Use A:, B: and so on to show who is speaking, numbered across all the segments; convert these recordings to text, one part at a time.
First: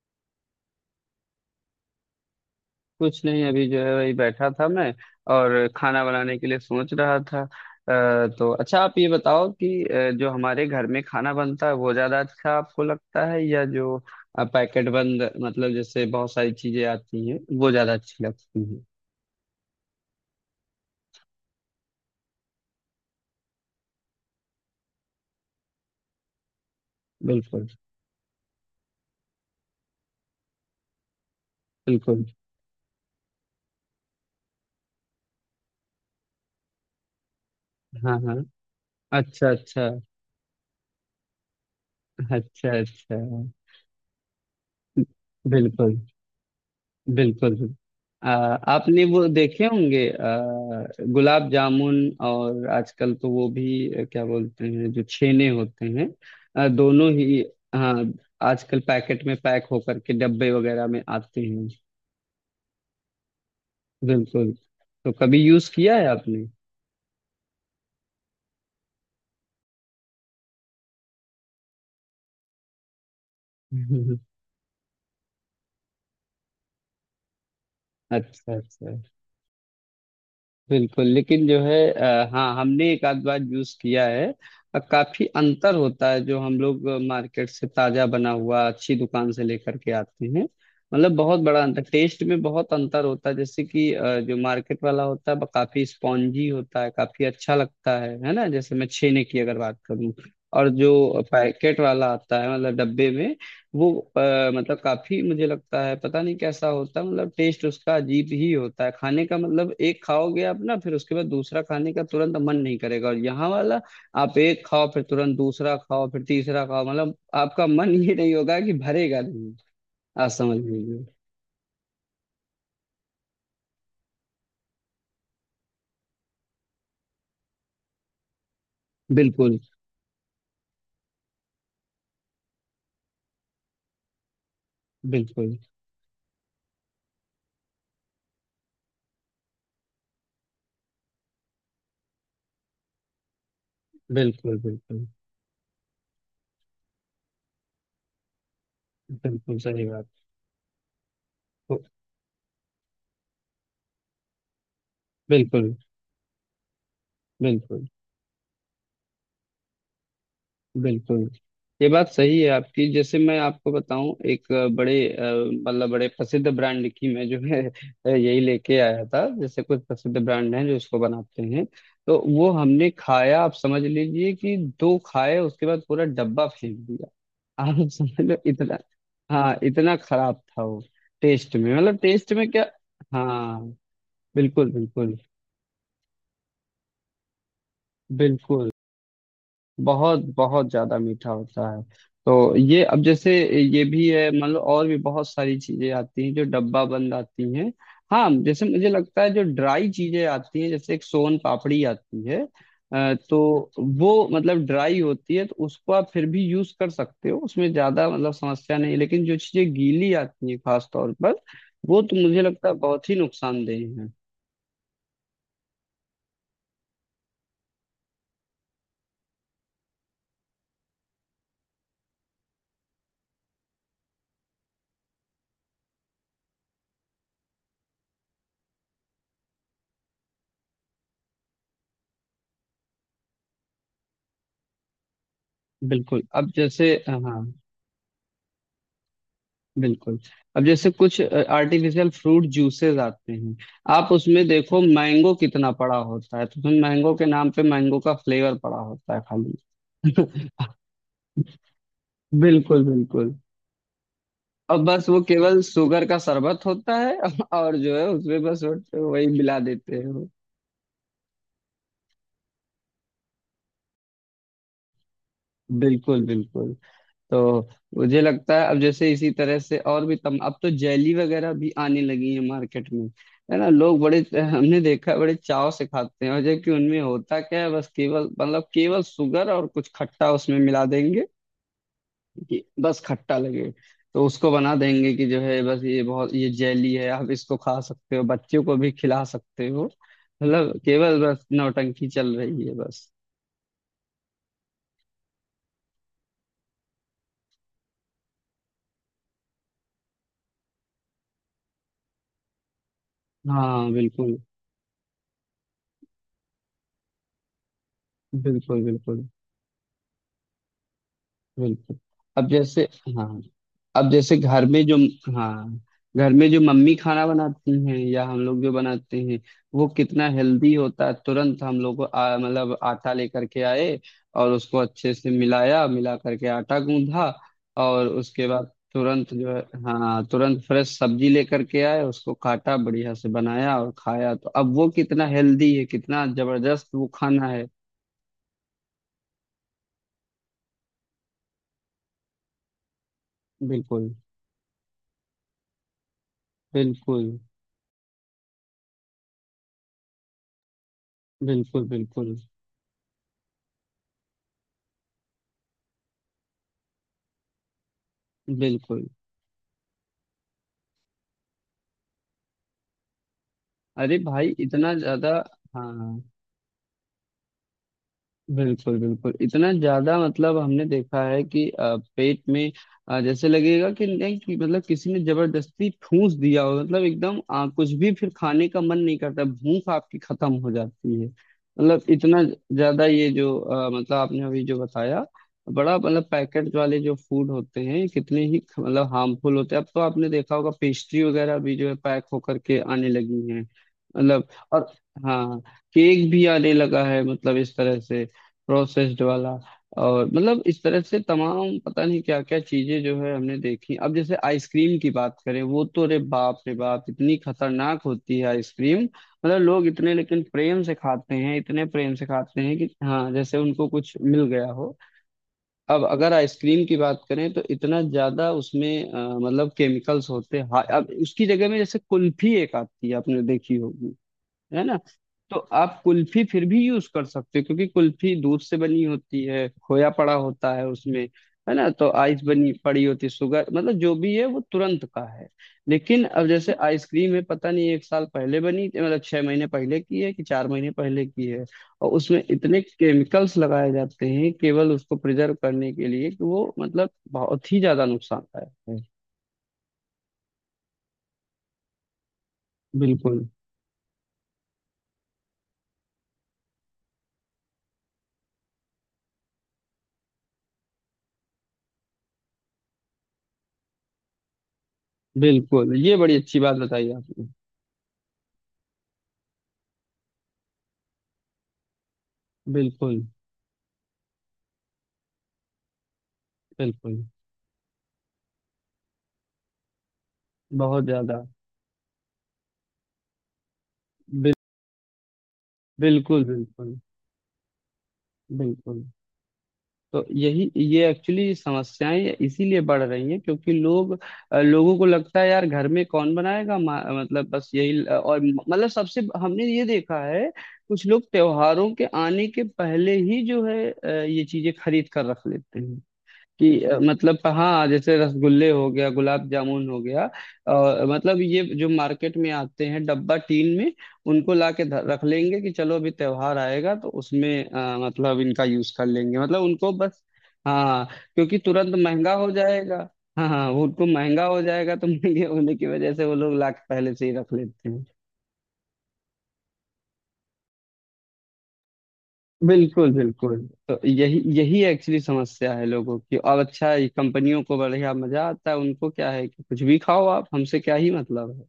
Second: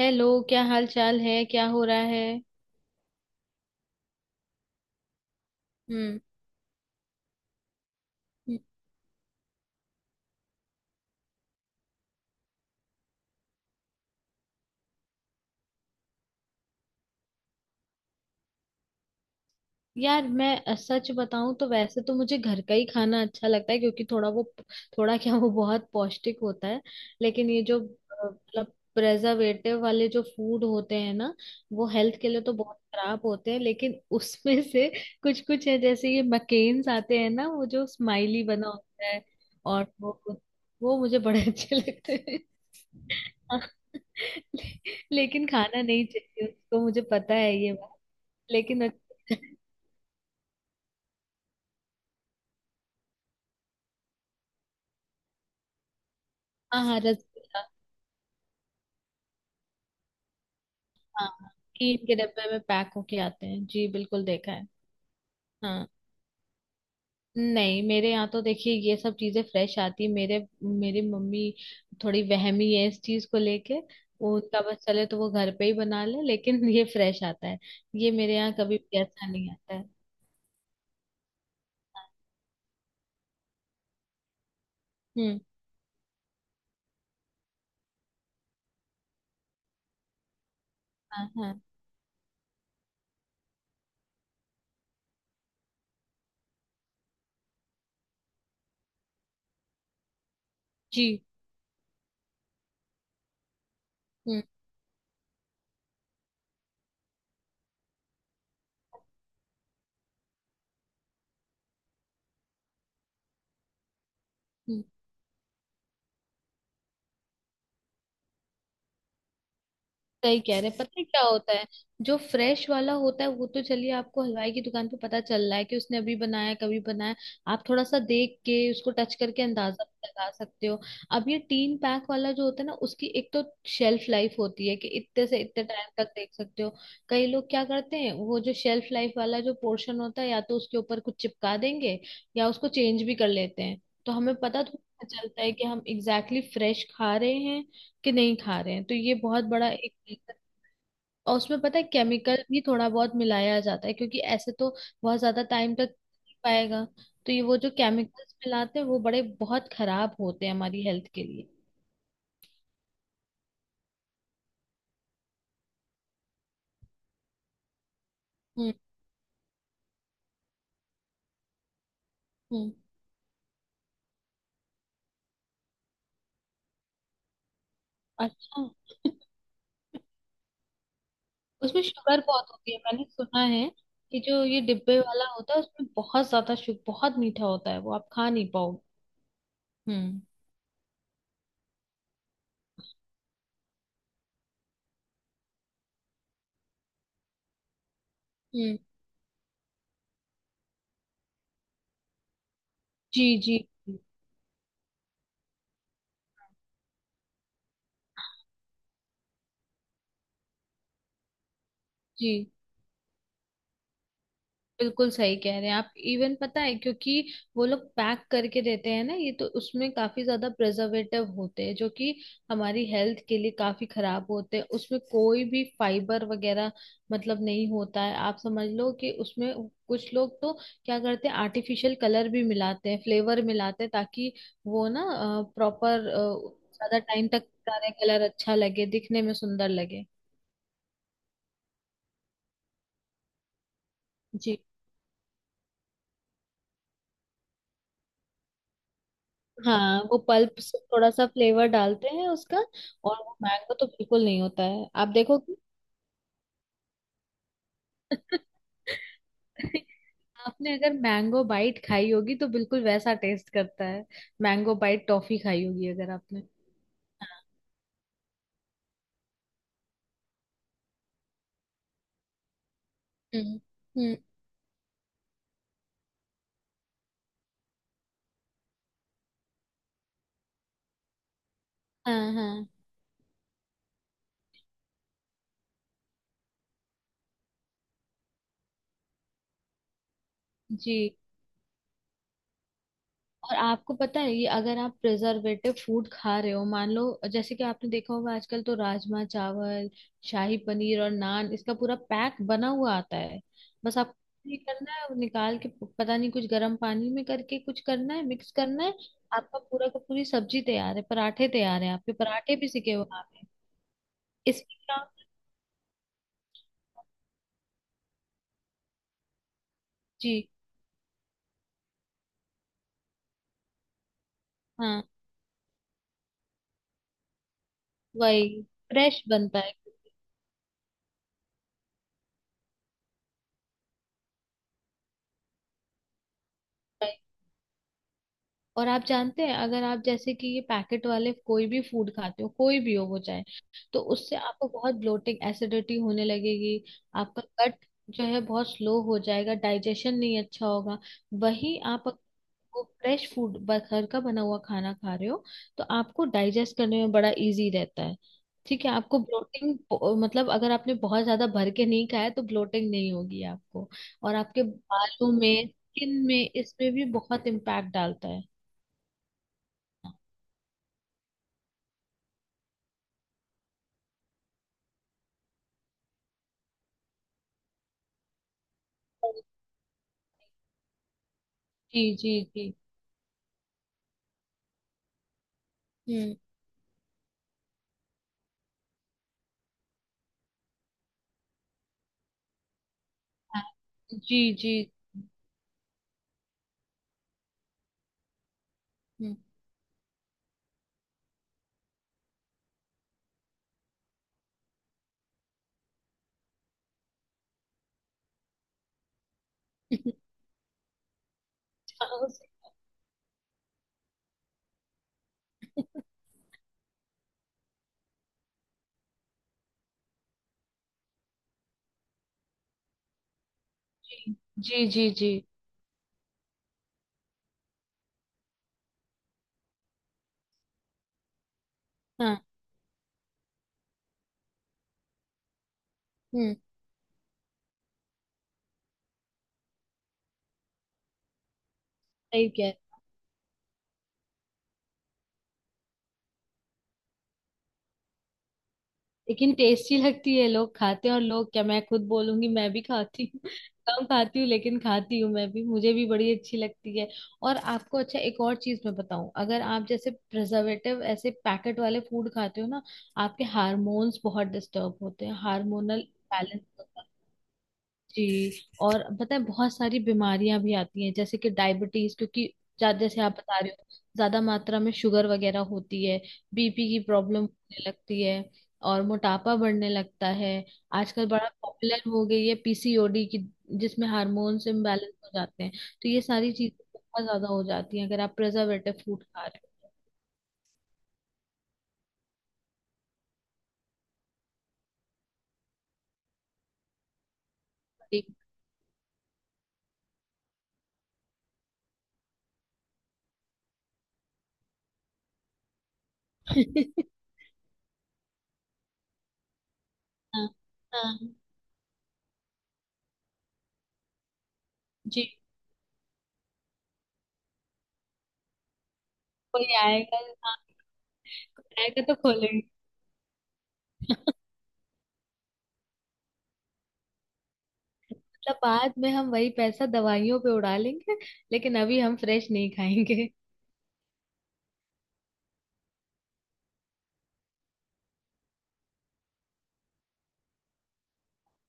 A: Hello, क्या हाल चाल है? क्या हो रहा है?
B: कुछ नहीं अभी जो है वही बैठा था मैं और खाना
A: हम्म।
B: बनाने के लिए सोच रहा था तो अच्छा आप ये बताओ कि जो हमारे घर में खाना बनता है वो ज्यादा अच्छा आपको लगता है या जो पैकेट बंद मतलब जैसे बहुत सारी चीजें आती हैं वो ज्यादा अच्छी लगती हैं।
A: यार मैं सच बताऊं तो वैसे तो मुझे घर का ही खाना अच्छा लगता है, क्योंकि थोड़ा वो थोड़ा क्या, वो बहुत पौष्टिक होता है। लेकिन ये
B: बिल्कुल
A: जो मतलब प्रेजर्वेटिव वाले जो फूड होते हैं ना, वो हेल्थ
B: बिल्कुल।
A: के लिए तो बहुत खराब होते हैं, लेकिन उसमें से कुछ कुछ है। जैसे ये मकेन्स आते हैं ना, वो जो
B: हाँ हाँ।
A: स्माइली बना होता है
B: अच्छा
A: और
B: अच्छा।
A: वो मुझे बड़े अच्छे लगते।
B: अच्छा अच्छा।
A: लेकिन खाना
B: बिल्कुल
A: नहीं चाहिए उसको, मुझे पता
B: बिल्कुल
A: है ये
B: बिल्कुल।
A: बात।
B: आ,
A: लेकिन
B: आपने वो
A: अच्छा-
B: देखे होंगे गुलाब जामुन। और आजकल तो वो भी क्या बोलते हैं जो छेने होते हैं
A: हाँ हाँ,
B: दोनों ही।
A: रसगुल्ला।
B: हाँ। आजकल पैकेट में पैक होकर के डब्बे वगैरह में
A: हाँ
B: आते
A: हाँ,
B: हैं।
A: टीन के डब्बे में पैक होके आते हैं जी, बिल्कुल
B: बिल्कुल।
A: देखा है।
B: तो कभी यूज
A: हाँ।
B: किया है आपने?
A: नहीं, मेरे यहाँ तो देखिए ये सब चीजें फ्रेश आती है। मेरे मेरी मम्मी थोड़ी वहमी है इस चीज को लेके। वो, उनका बस चले तो वो घर पे ही बना ले, लेकिन ये फ्रेश आता है। ये मेरे यहाँ
B: अच्छा
A: कभी
B: अच्छा।
A: भी ऐसा नहीं आता है।
B: बिल्कुल लेकिन जो है
A: हाँ।
B: हाँ हमने एक आध बार यूज किया है। काफी
A: हम्म।
B: अंतर होता है जो हम लोग मार्केट से ताजा बना हुआ अच्छी दुकान से लेकर के आते हैं। मतलब
A: हाँ
B: बहुत
A: हाँ।
B: बड़ा अंतर टेस्ट में बहुत अंतर होता है। जैसे कि जो मार्केट वाला होता है वो काफी स्पॉन्जी होता है, काफी अच्छा लगता है ना, जैसे मैं छेने की अगर बात करूँ। और जो
A: जी।
B: पैकेट वाला आता है मतलब डब्बे में, वो
A: हम्म।
B: अ, मतलब काफी मुझे लगता है पता नहीं कैसा होता है, मतलब टेस्ट उसका अजीब ही होता है खाने का। मतलब एक खाओगे आप ना फिर उसके बाद दूसरा खाने का तुरंत मन नहीं करेगा। और यहाँ वाला आप एक
A: हम्म।
B: खाओ फिर तुरंत दूसरा खाओ फिर तीसरा खाओ मतलब आपका मन ये नहीं होगा कि भरेगा नहीं, आप
A: सही
B: समझ
A: कह रहे हैं। पता है
B: लीजिए।
A: क्या होता है, जो फ्रेश वाला होता है वो तो चलिए आपको हलवाई की दुकान पे पता चल रहा है कि उसने अभी बनाया है, कभी बनाया है। आप थोड़ा सा देख के उसको टच करके
B: बिल्कुल
A: अंदाजा भी लगा सकते हो। अब ये तीन पैक वाला जो होता है ना, उसकी एक तो शेल्फ लाइफ होती है कि इतने से
B: बिल्कुल।
A: इतने टाइम तक देख सकते हो। कई लोग क्या करते हैं, वो जो शेल्फ लाइफ वाला जो पोर्शन होता है, या तो उसके ऊपर कुछ चिपका देंगे या उसको चेंज भी कर लेते हैं। तो हमें
B: बिल्कुल
A: पता थोड़ा
B: बिल्कुल।
A: चलता है कि हम एग्जैक्टली फ्रेश खा रहे हैं कि नहीं खा रहे हैं। तो ये बहुत
B: बिल्कुल
A: बड़ा
B: सही
A: एक।
B: बात।
A: और उसमें पता है केमिकल भी थोड़ा बहुत मिलाया जाता है, क्योंकि ऐसे तो बहुत ज्यादा
B: बिल्कुल
A: टाइम तक नहीं पाएगा। तो ये वो जो
B: बिल्कुल
A: केमिकल्स मिलाते हैं वो बड़े बहुत खराब होते हैं हमारी हेल्थ के
B: बिल्कुल।
A: लिए।
B: ये बात सही है आपकी। जैसे मैं आपको बताऊं एक बड़े मतलब बड़े प्रसिद्ध ब्रांड की मैं जो है यही
A: हम्म।
B: लेके आया था। जैसे कुछ प्रसिद्ध ब्रांड हैं जो इसको बनाते हैं। तो वो
A: हम्म।
B: हमने खाया, आप समझ लीजिए कि दो खाए उसके बाद पूरा डब्बा फेंक दिया। आप समझ लो
A: अच्छा,
B: इतना। हाँ, इतना खराब था वो टेस्ट में।
A: उसमें
B: मतलब
A: शुगर
B: टेस्ट में
A: बहुत
B: क्या।
A: होती है, मैंने सुना
B: हाँ।
A: है कि जो ये
B: बिल्कुल
A: डिब्बे
B: बिल्कुल।
A: वाला होता है उसमें बहुत ज्यादा शुगर, बहुत मीठा होता है, वो आप खा नहीं
B: बिल्कुल
A: पाओगे।
B: बहुत
A: हम्म।
B: बहुत ज्यादा मीठा होता है। तो ये अब जैसे ये भी है, मतलब और भी बहुत सारी चीजें आती हैं जो डब्बा बंद आती हैं। हाँ, जैसे
A: हम्म।
B: मुझे लगता है जो ड्राई चीजें आती हैं जैसे एक सोन पापड़ी आती है।
A: जी जी
B: तो वो मतलब ड्राई होती है तो उसको आप फिर भी यूज कर सकते हो, उसमें ज्यादा मतलब समस्या नहीं है। लेकिन जो चीजें गीली आती हैं खास तौर पर वो तो मुझे
A: जी।
B: लगता है बहुत ही नुकसानदेह है।
A: बिल्कुल सही कह रहे हैं आप। इवन पता है क्योंकि वो लोग पैक करके देते हैं ना ये, तो उसमें काफी ज्यादा प्रिजर्वेटिव होते हैं जो कि हमारी हेल्थ के लिए काफी खराब होते हैं। उसमें कोई भी फाइबर वगैरह मतलब नहीं होता है। आप समझ लो कि उसमें कुछ लोग तो क्या करते हैं, आर्टिफिशियल कलर भी मिलाते हैं, फ्लेवर मिलाते हैं, ताकि वो ना प्रॉपर
B: बिल्कुल अब जैसे
A: ज्यादा टाइम
B: हाँ।
A: तक सारे कलर अच्छा लगे, दिखने में सुंदर लगे।
B: बिल्कुल। अब जैसे कुछ आर्टिफिशियल फ्रूट जूसेस आते हैं, आप उसमें
A: जी।
B: देखो मैंगो कितना पड़ा होता है, तो उसमें मैंगो के नाम पे मैंगो का फ्लेवर पड़ा होता है
A: हाँ,
B: खाली।
A: वो पल्प से थोड़ा सा फ्लेवर डालते हैं उसका,
B: बिल्कुल
A: और
B: बिल्कुल।
A: वो मैंगो तो बिल्कुल नहीं होता
B: और
A: है,
B: बस
A: आप
B: वो
A: देखो कि।
B: केवल शुगर का शरबत होता है और जो है उसमें बस वो- वही मिला देते हैं वो।
A: आपने अगर मैंगो बाइट खाई होगी तो बिल्कुल वैसा टेस्ट करता है, मैंगो बाइट टॉफी खाई होगी अगर
B: बिल्कुल
A: आपने।
B: बिल्कुल।
A: हाँ।
B: तो मुझे लगता है अब जैसे इसी तरह से और भी तम अब तो जेली वगैरह भी आने लगी है मार्केट में, है
A: हम्म।
B: ना। लोग
A: हम्म,
B: बड़े हमने देखा है, बड़े चाव से खाते हैं और जबकि उनमें होता क्या है बस केवल मतलब केवल शुगर और कुछ खट्टा उसमें मिला देंगे
A: हाँ
B: कि
A: हाँ।
B: बस खट्टा लगे। तो उसको बना देंगे कि जो है बस ये बहुत ये जेली है आप इसको खा सकते हो बच्चों को भी खिला सकते हो। मतलब
A: जी।
B: केवल बस नौटंकी चल रही है बस।
A: और आपको पता है, ये अगर आप प्रिजर्वेटिव फूड खा रहे हो, मान लो, जैसे कि आपने देखा होगा आजकल तो राजमा चावल, शाही पनीर और नान, इसका पूरा पैक बना हुआ आता है।
B: हाँ
A: बस
B: बिल्कुल।
A: आपको ये करना है, वो निकाल के पता नहीं कुछ गर्म पानी में करके कुछ करना है, मिक्स
B: बिल्कुल
A: करना है।
B: बिल्कुल।
A: आपका पूरा का पूरी सब्जी तैयार है, पराठे तैयार है,
B: बिल्कुल
A: आपके
B: अब
A: पराठे भी
B: जैसे
A: सिके हुए
B: हाँ।
A: हैं।
B: अब जैसे घर
A: इसमें
B: में जो,
A: क्या।
B: हाँ, घर में जो मम्मी खाना बनाती हैं या हम लोग जो बनाते हैं वो कितना
A: जी।
B: हेल्दी होता है। तुरंत हम लोग मतलब आटा लेकर के आए और उसको
A: हाँ।
B: अच्छे से मिलाया मिला करके आटा गूंधा। और उसके
A: वही
B: बाद
A: फ्रेश
B: तुरंत जो
A: बनता
B: है, हाँ तुरंत फ्रेश सब्जी लेकर के आए उसको काटा बढ़िया से बनाया और खाया। तो अब वो कितना हेल्दी है कितना जबरदस्त वो
A: है।
B: खाना है।
A: और आप जानते हैं, अगर आप जैसे कि ये पैकेट वाले कोई भी फूड खाते हो, कोई भी हो वो चाहे, तो
B: बिल्कुल
A: उससे आपको बहुत ब्लोटिंग, एसिडिटी होने लगेगी।
B: बिल्कुल।
A: आपका गट जो है बहुत स्लो हो जाएगा, डाइजेशन नहीं अच्छा होगा। वही
B: बिल्कुल
A: आप अगर
B: बिल्कुल
A: वो फ्रेश फूड, घर का बना हुआ खाना खा रहे हो, तो आपको डाइजेस्ट करने में बड़ा इजी रहता है। ठीक है,
B: बिल्कुल।
A: आपको ब्लोटिंग मतलब अगर आपने बहुत ज्यादा भर के नहीं खाया तो ब्लोटिंग नहीं होगी आपको।
B: अरे
A: और
B: भाई
A: आपके
B: इतना ज्यादा।
A: बालों में,
B: हाँ
A: स्किन
B: हाँ।
A: में, इसमें भी बहुत इम्पैक्ट डालता है।
B: बिल्कुल बिल्कुल इतना ज्यादा मतलब हमने देखा है कि पेट में जैसे लगेगा कि नहीं कि मतलब किसी ने जबरदस्ती ठूस दिया हो, मतलब एकदम कुछ भी फिर खाने का मन नहीं
A: जी
B: करता, भूख आपकी खत्म हो जाती है। मतलब
A: जी
B: इतना
A: जी।
B: ज्यादा ये जो मतलब आपने अभी जो बताया बड़ा, मतलब
A: हम्म।
B: पैकेट वाले जो फूड होते हैं कितने ही ख- मतलब हार्मफुल होते हैं। अब तो आपने देखा होगा पेस्ट्री वगैरह भी जो है पैक होकर के आने लगी हैं
A: हाँ, जी
B: मतलब।
A: जी।
B: और हाँ केक भी आने लगा है मतलब इस तरह से प्रोसेस्ड
A: हम्म।
B: वाला। और मतलब इस तरह से तमाम पता नहीं क्या क्या चीजें जो है हमने देखी। अब जैसे आइसक्रीम की बात करें वो तो रे बाप इतनी खतरनाक होती है आइसक्रीम। मतलब लोग इतने लेकिन प्रेम से खाते हैं, इतने प्रेम से खाते हैं कि हाँ जैसे उनको कुछ मिल गया हो। अब अगर आइसक्रीम की बात करें तो इतना ज्यादा उसमें मतलब केमिकल्स होते हैं। हाँ, अब उसकी जगह में जैसे कुल्फी एक आती है आपने देखी होगी, है
A: जी
B: ना।
A: जी जी।
B: तो आप कुल्फी फिर भी यूज कर सकते हो क्योंकि कुल्फी दूध से बनी होती है, खोया पड़ा होता है उसमें, है ना। तो आइस
A: हाँ।
B: बनी पड़ी होती है, शुगर, मतलब जो भी है वो तुरंत का है। लेकिन अब
A: हम्म।
B: जैसे आइसक्रीम है पता नहीं एक साल पहले बनी, मतलब छह महीने पहले की है कि चार महीने पहले की है। और उसमें
A: सही क्या है,
B: इतने केमिकल्स लगाए जाते हैं केवल उसको प्रिजर्व करने के लिए कि वो मतलब बहुत ही ज्यादा नुकसानदायक है।
A: लेकिन टेस्टी लगती है, लोग खाते हैं, और लोग क्या मैं खुद बोलूंगी, मैं भी खाती हूँ।
B: बिल्कुल
A: कम खाती हूँ लेकिन खाती हूँ मैं भी, मुझे भी बड़ी अच्छी लगती है। और आपको अच्छा एक और चीज मैं बताऊं, अगर आप जैसे प्रिजर्वेटिव ऐसे पैकेट वाले फूड खाते हो ना, आपके हार्मोन्स बहुत डिस्टर्ब होते हैं,
B: बिल्कुल।
A: हार्मोनल
B: ये बड़ी अच्छी
A: बैलेंस।
B: बात बताई आपने।
A: जी। और पता है बहुत सारी बीमारियां भी आती हैं, जैसे कि डायबिटीज, क्योंकि जैसे
B: बिल्कुल
A: आप बता रहे हो, ज्यादा मात्रा में शुगर वगैरह होती है, बीपी की
B: बिल्कुल
A: प्रॉब्लम होने लगती है, और मोटापा बढ़ने लगता है।
B: बहुत
A: आजकल
B: ज्यादा।
A: बड़ा पॉपुलर हो गई है पीसीओडी की, जिसमें
B: बिल,
A: हार्मोन्स इम्बैलेंस हो जाते हैं। तो ये
B: बिल्कुल
A: सारी चीजें
B: बिल्कुल
A: बहुत ज्यादा हो जाती हैं अगर आप प्रिजर्वेटिव
B: बिल्कुल।
A: फूड खा रहे हो।
B: तो यही ये एक्चुअली समस्याएं इसीलिए बढ़ रही हैं क्योंकि लोग लोगों को लगता है यार घर में कौन बनाएगा मा- मतलब बस यही। और मतलब सबसे हमने ये देखा है कुछ लोग त्योहारों के आने के पहले ही जो है ये चीजें खरीद कर रख लेते हैं कि
A: ठीक।
B: मतलब हाँ जैसे रसगुल्ले हो गया गुलाब जामुन हो गया
A: हाँ
B: और
A: हाँ।
B: मतलब ये जो मार्केट में आते हैं डब्बा टीन में उनको ला के
A: जी।
B: रख लेंगे कि चलो अभी त्योहार आएगा तो उसमें मतलब इनका यूज कर लेंगे मतलब
A: कोई
B: उनको
A: आएगा।
B: बस।
A: हाँ,
B: हाँ क्योंकि
A: कोई
B: तुरंत
A: आएगा तो
B: महंगा हो
A: खोलेंगे।
B: जाएगा। हाँ हाँ वो उनको महंगा हो जाएगा तो महंगे होने की वजह से वो लोग ला के पहले से ही रख लेते हैं।
A: मतलब बाद में हम वही पैसा दवाइयों पे उड़ा लेंगे, लेकिन अभी हम फ्रेश नहीं
B: बिल्कुल
A: खाएंगे।
B: बिल्कुल। तो यही यही एक्चुअली समस्या है लोगों की। और अच्छा है, कंपनियों को बढ़िया मजा आता है, उनको क्या है कि कुछ भी खाओ आप हमसे क्या ही मतलब है।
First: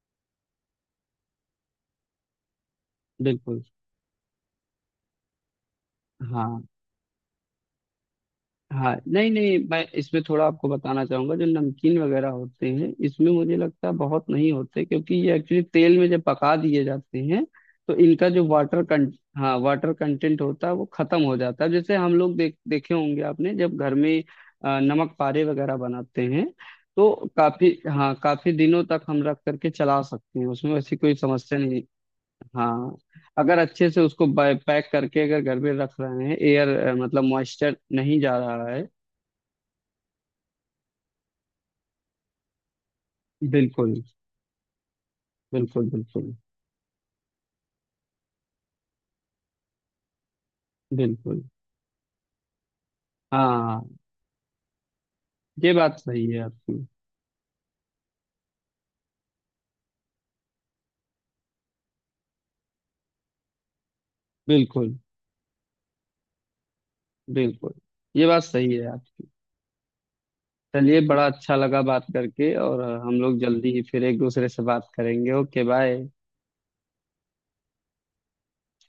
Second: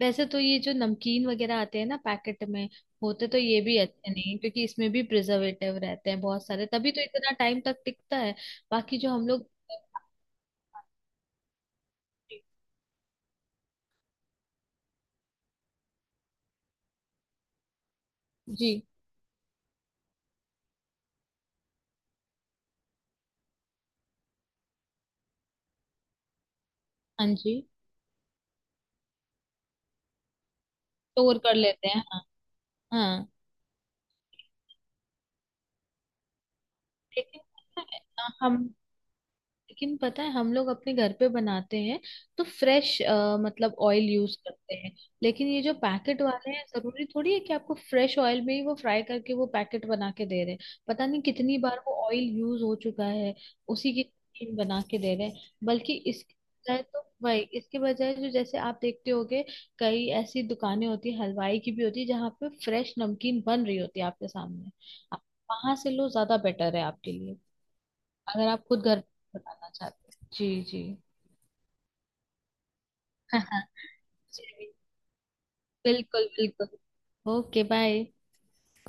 A: वैसे तो ये जो नमकीन वगैरह आते हैं ना पैकेट में, होते तो ये
B: बिल्कुल।
A: भी अच्छे नहीं हैं, क्योंकि इसमें भी प्रिजर्वेटिव रहते हैं बहुत
B: हाँ
A: सारे, तभी तो इतना टाइम तक टिकता है।
B: हाँ
A: बाकी जो हम
B: नहीं
A: लोग।
B: नहीं मैं इसमें थोड़ा आपको बताना चाहूंगा जो नमकीन वगैरह होते हैं इसमें मुझे लगता है बहुत नहीं होते क्योंकि ये एक्चुअली तेल में जब पका दिए जाते हैं तो इनका जो
A: जी।
B: वाटर कंट, हाँ वाटर कंटेंट होता है वो खत्म हो जाता है। जैसे हम लोग देख देखे होंगे आपने जब घर में नमक पारे वगैरह बनाते हैं
A: हाँ।
B: तो
A: जी,
B: काफी, हाँ काफी दिनों तक हम रख करके चला सकते हैं, उसमें वैसी कोई
A: स्टोर कर
B: समस्या नहीं।
A: लेते हैं। हाँ।
B: हाँ
A: हाँ।
B: अगर अच्छे से उसको पैक करके अगर घर में रख रहे हैं एयर मतलब
A: लेकिन
B: मॉइस्चर नहीं जा रहा
A: हम
B: है।
A: लेकिन पता है हम लोग अपने घर पे बनाते हैं, तो फ्रेश मतलब
B: बिल्कुल
A: ऑयल यूज करते हैं। लेकिन ये जो
B: बिल्कुल।
A: पैकेट
B: बिल्कुल
A: वाले हैं, जरूरी थोड़ी है कि आपको फ्रेश ऑयल में ही वो फ्राई करके वो पैकेट बना के दे रहे हैं। पता नहीं
B: बिल्कुल।
A: कितनी बार वो ऑयल यूज हो चुका है,
B: हाँ
A: उसी की cream बना के दे रहे हैं।
B: ये
A: बल्कि
B: बात सही
A: इसके
B: है
A: बजाय
B: आपकी।
A: तो वही, इसके बजाय जो, जैसे आप देखते होगे कई ऐसी दुकानें होती है, हलवाई की भी होती है, जहाँ पे फ्रेश नमकीन बन रही होती है आपके सामने।
B: बिल्कुल
A: आप वहां से लो, ज्यादा बेटर है आपके लिए।
B: बिल्कुल। ये बात
A: अगर आप
B: सही
A: खुद
B: है
A: घर
B: आप।
A: पे बनाना चाहते। जी जी।
B: चलिए बड़ा अच्छा लगा बात करके और हम लोग
A: हो,
B: जल्दी ही फिर एक दूसरे से बात करेंगे। Okay bye.
A: बिल्कुल बिल्कुल। Okay bye.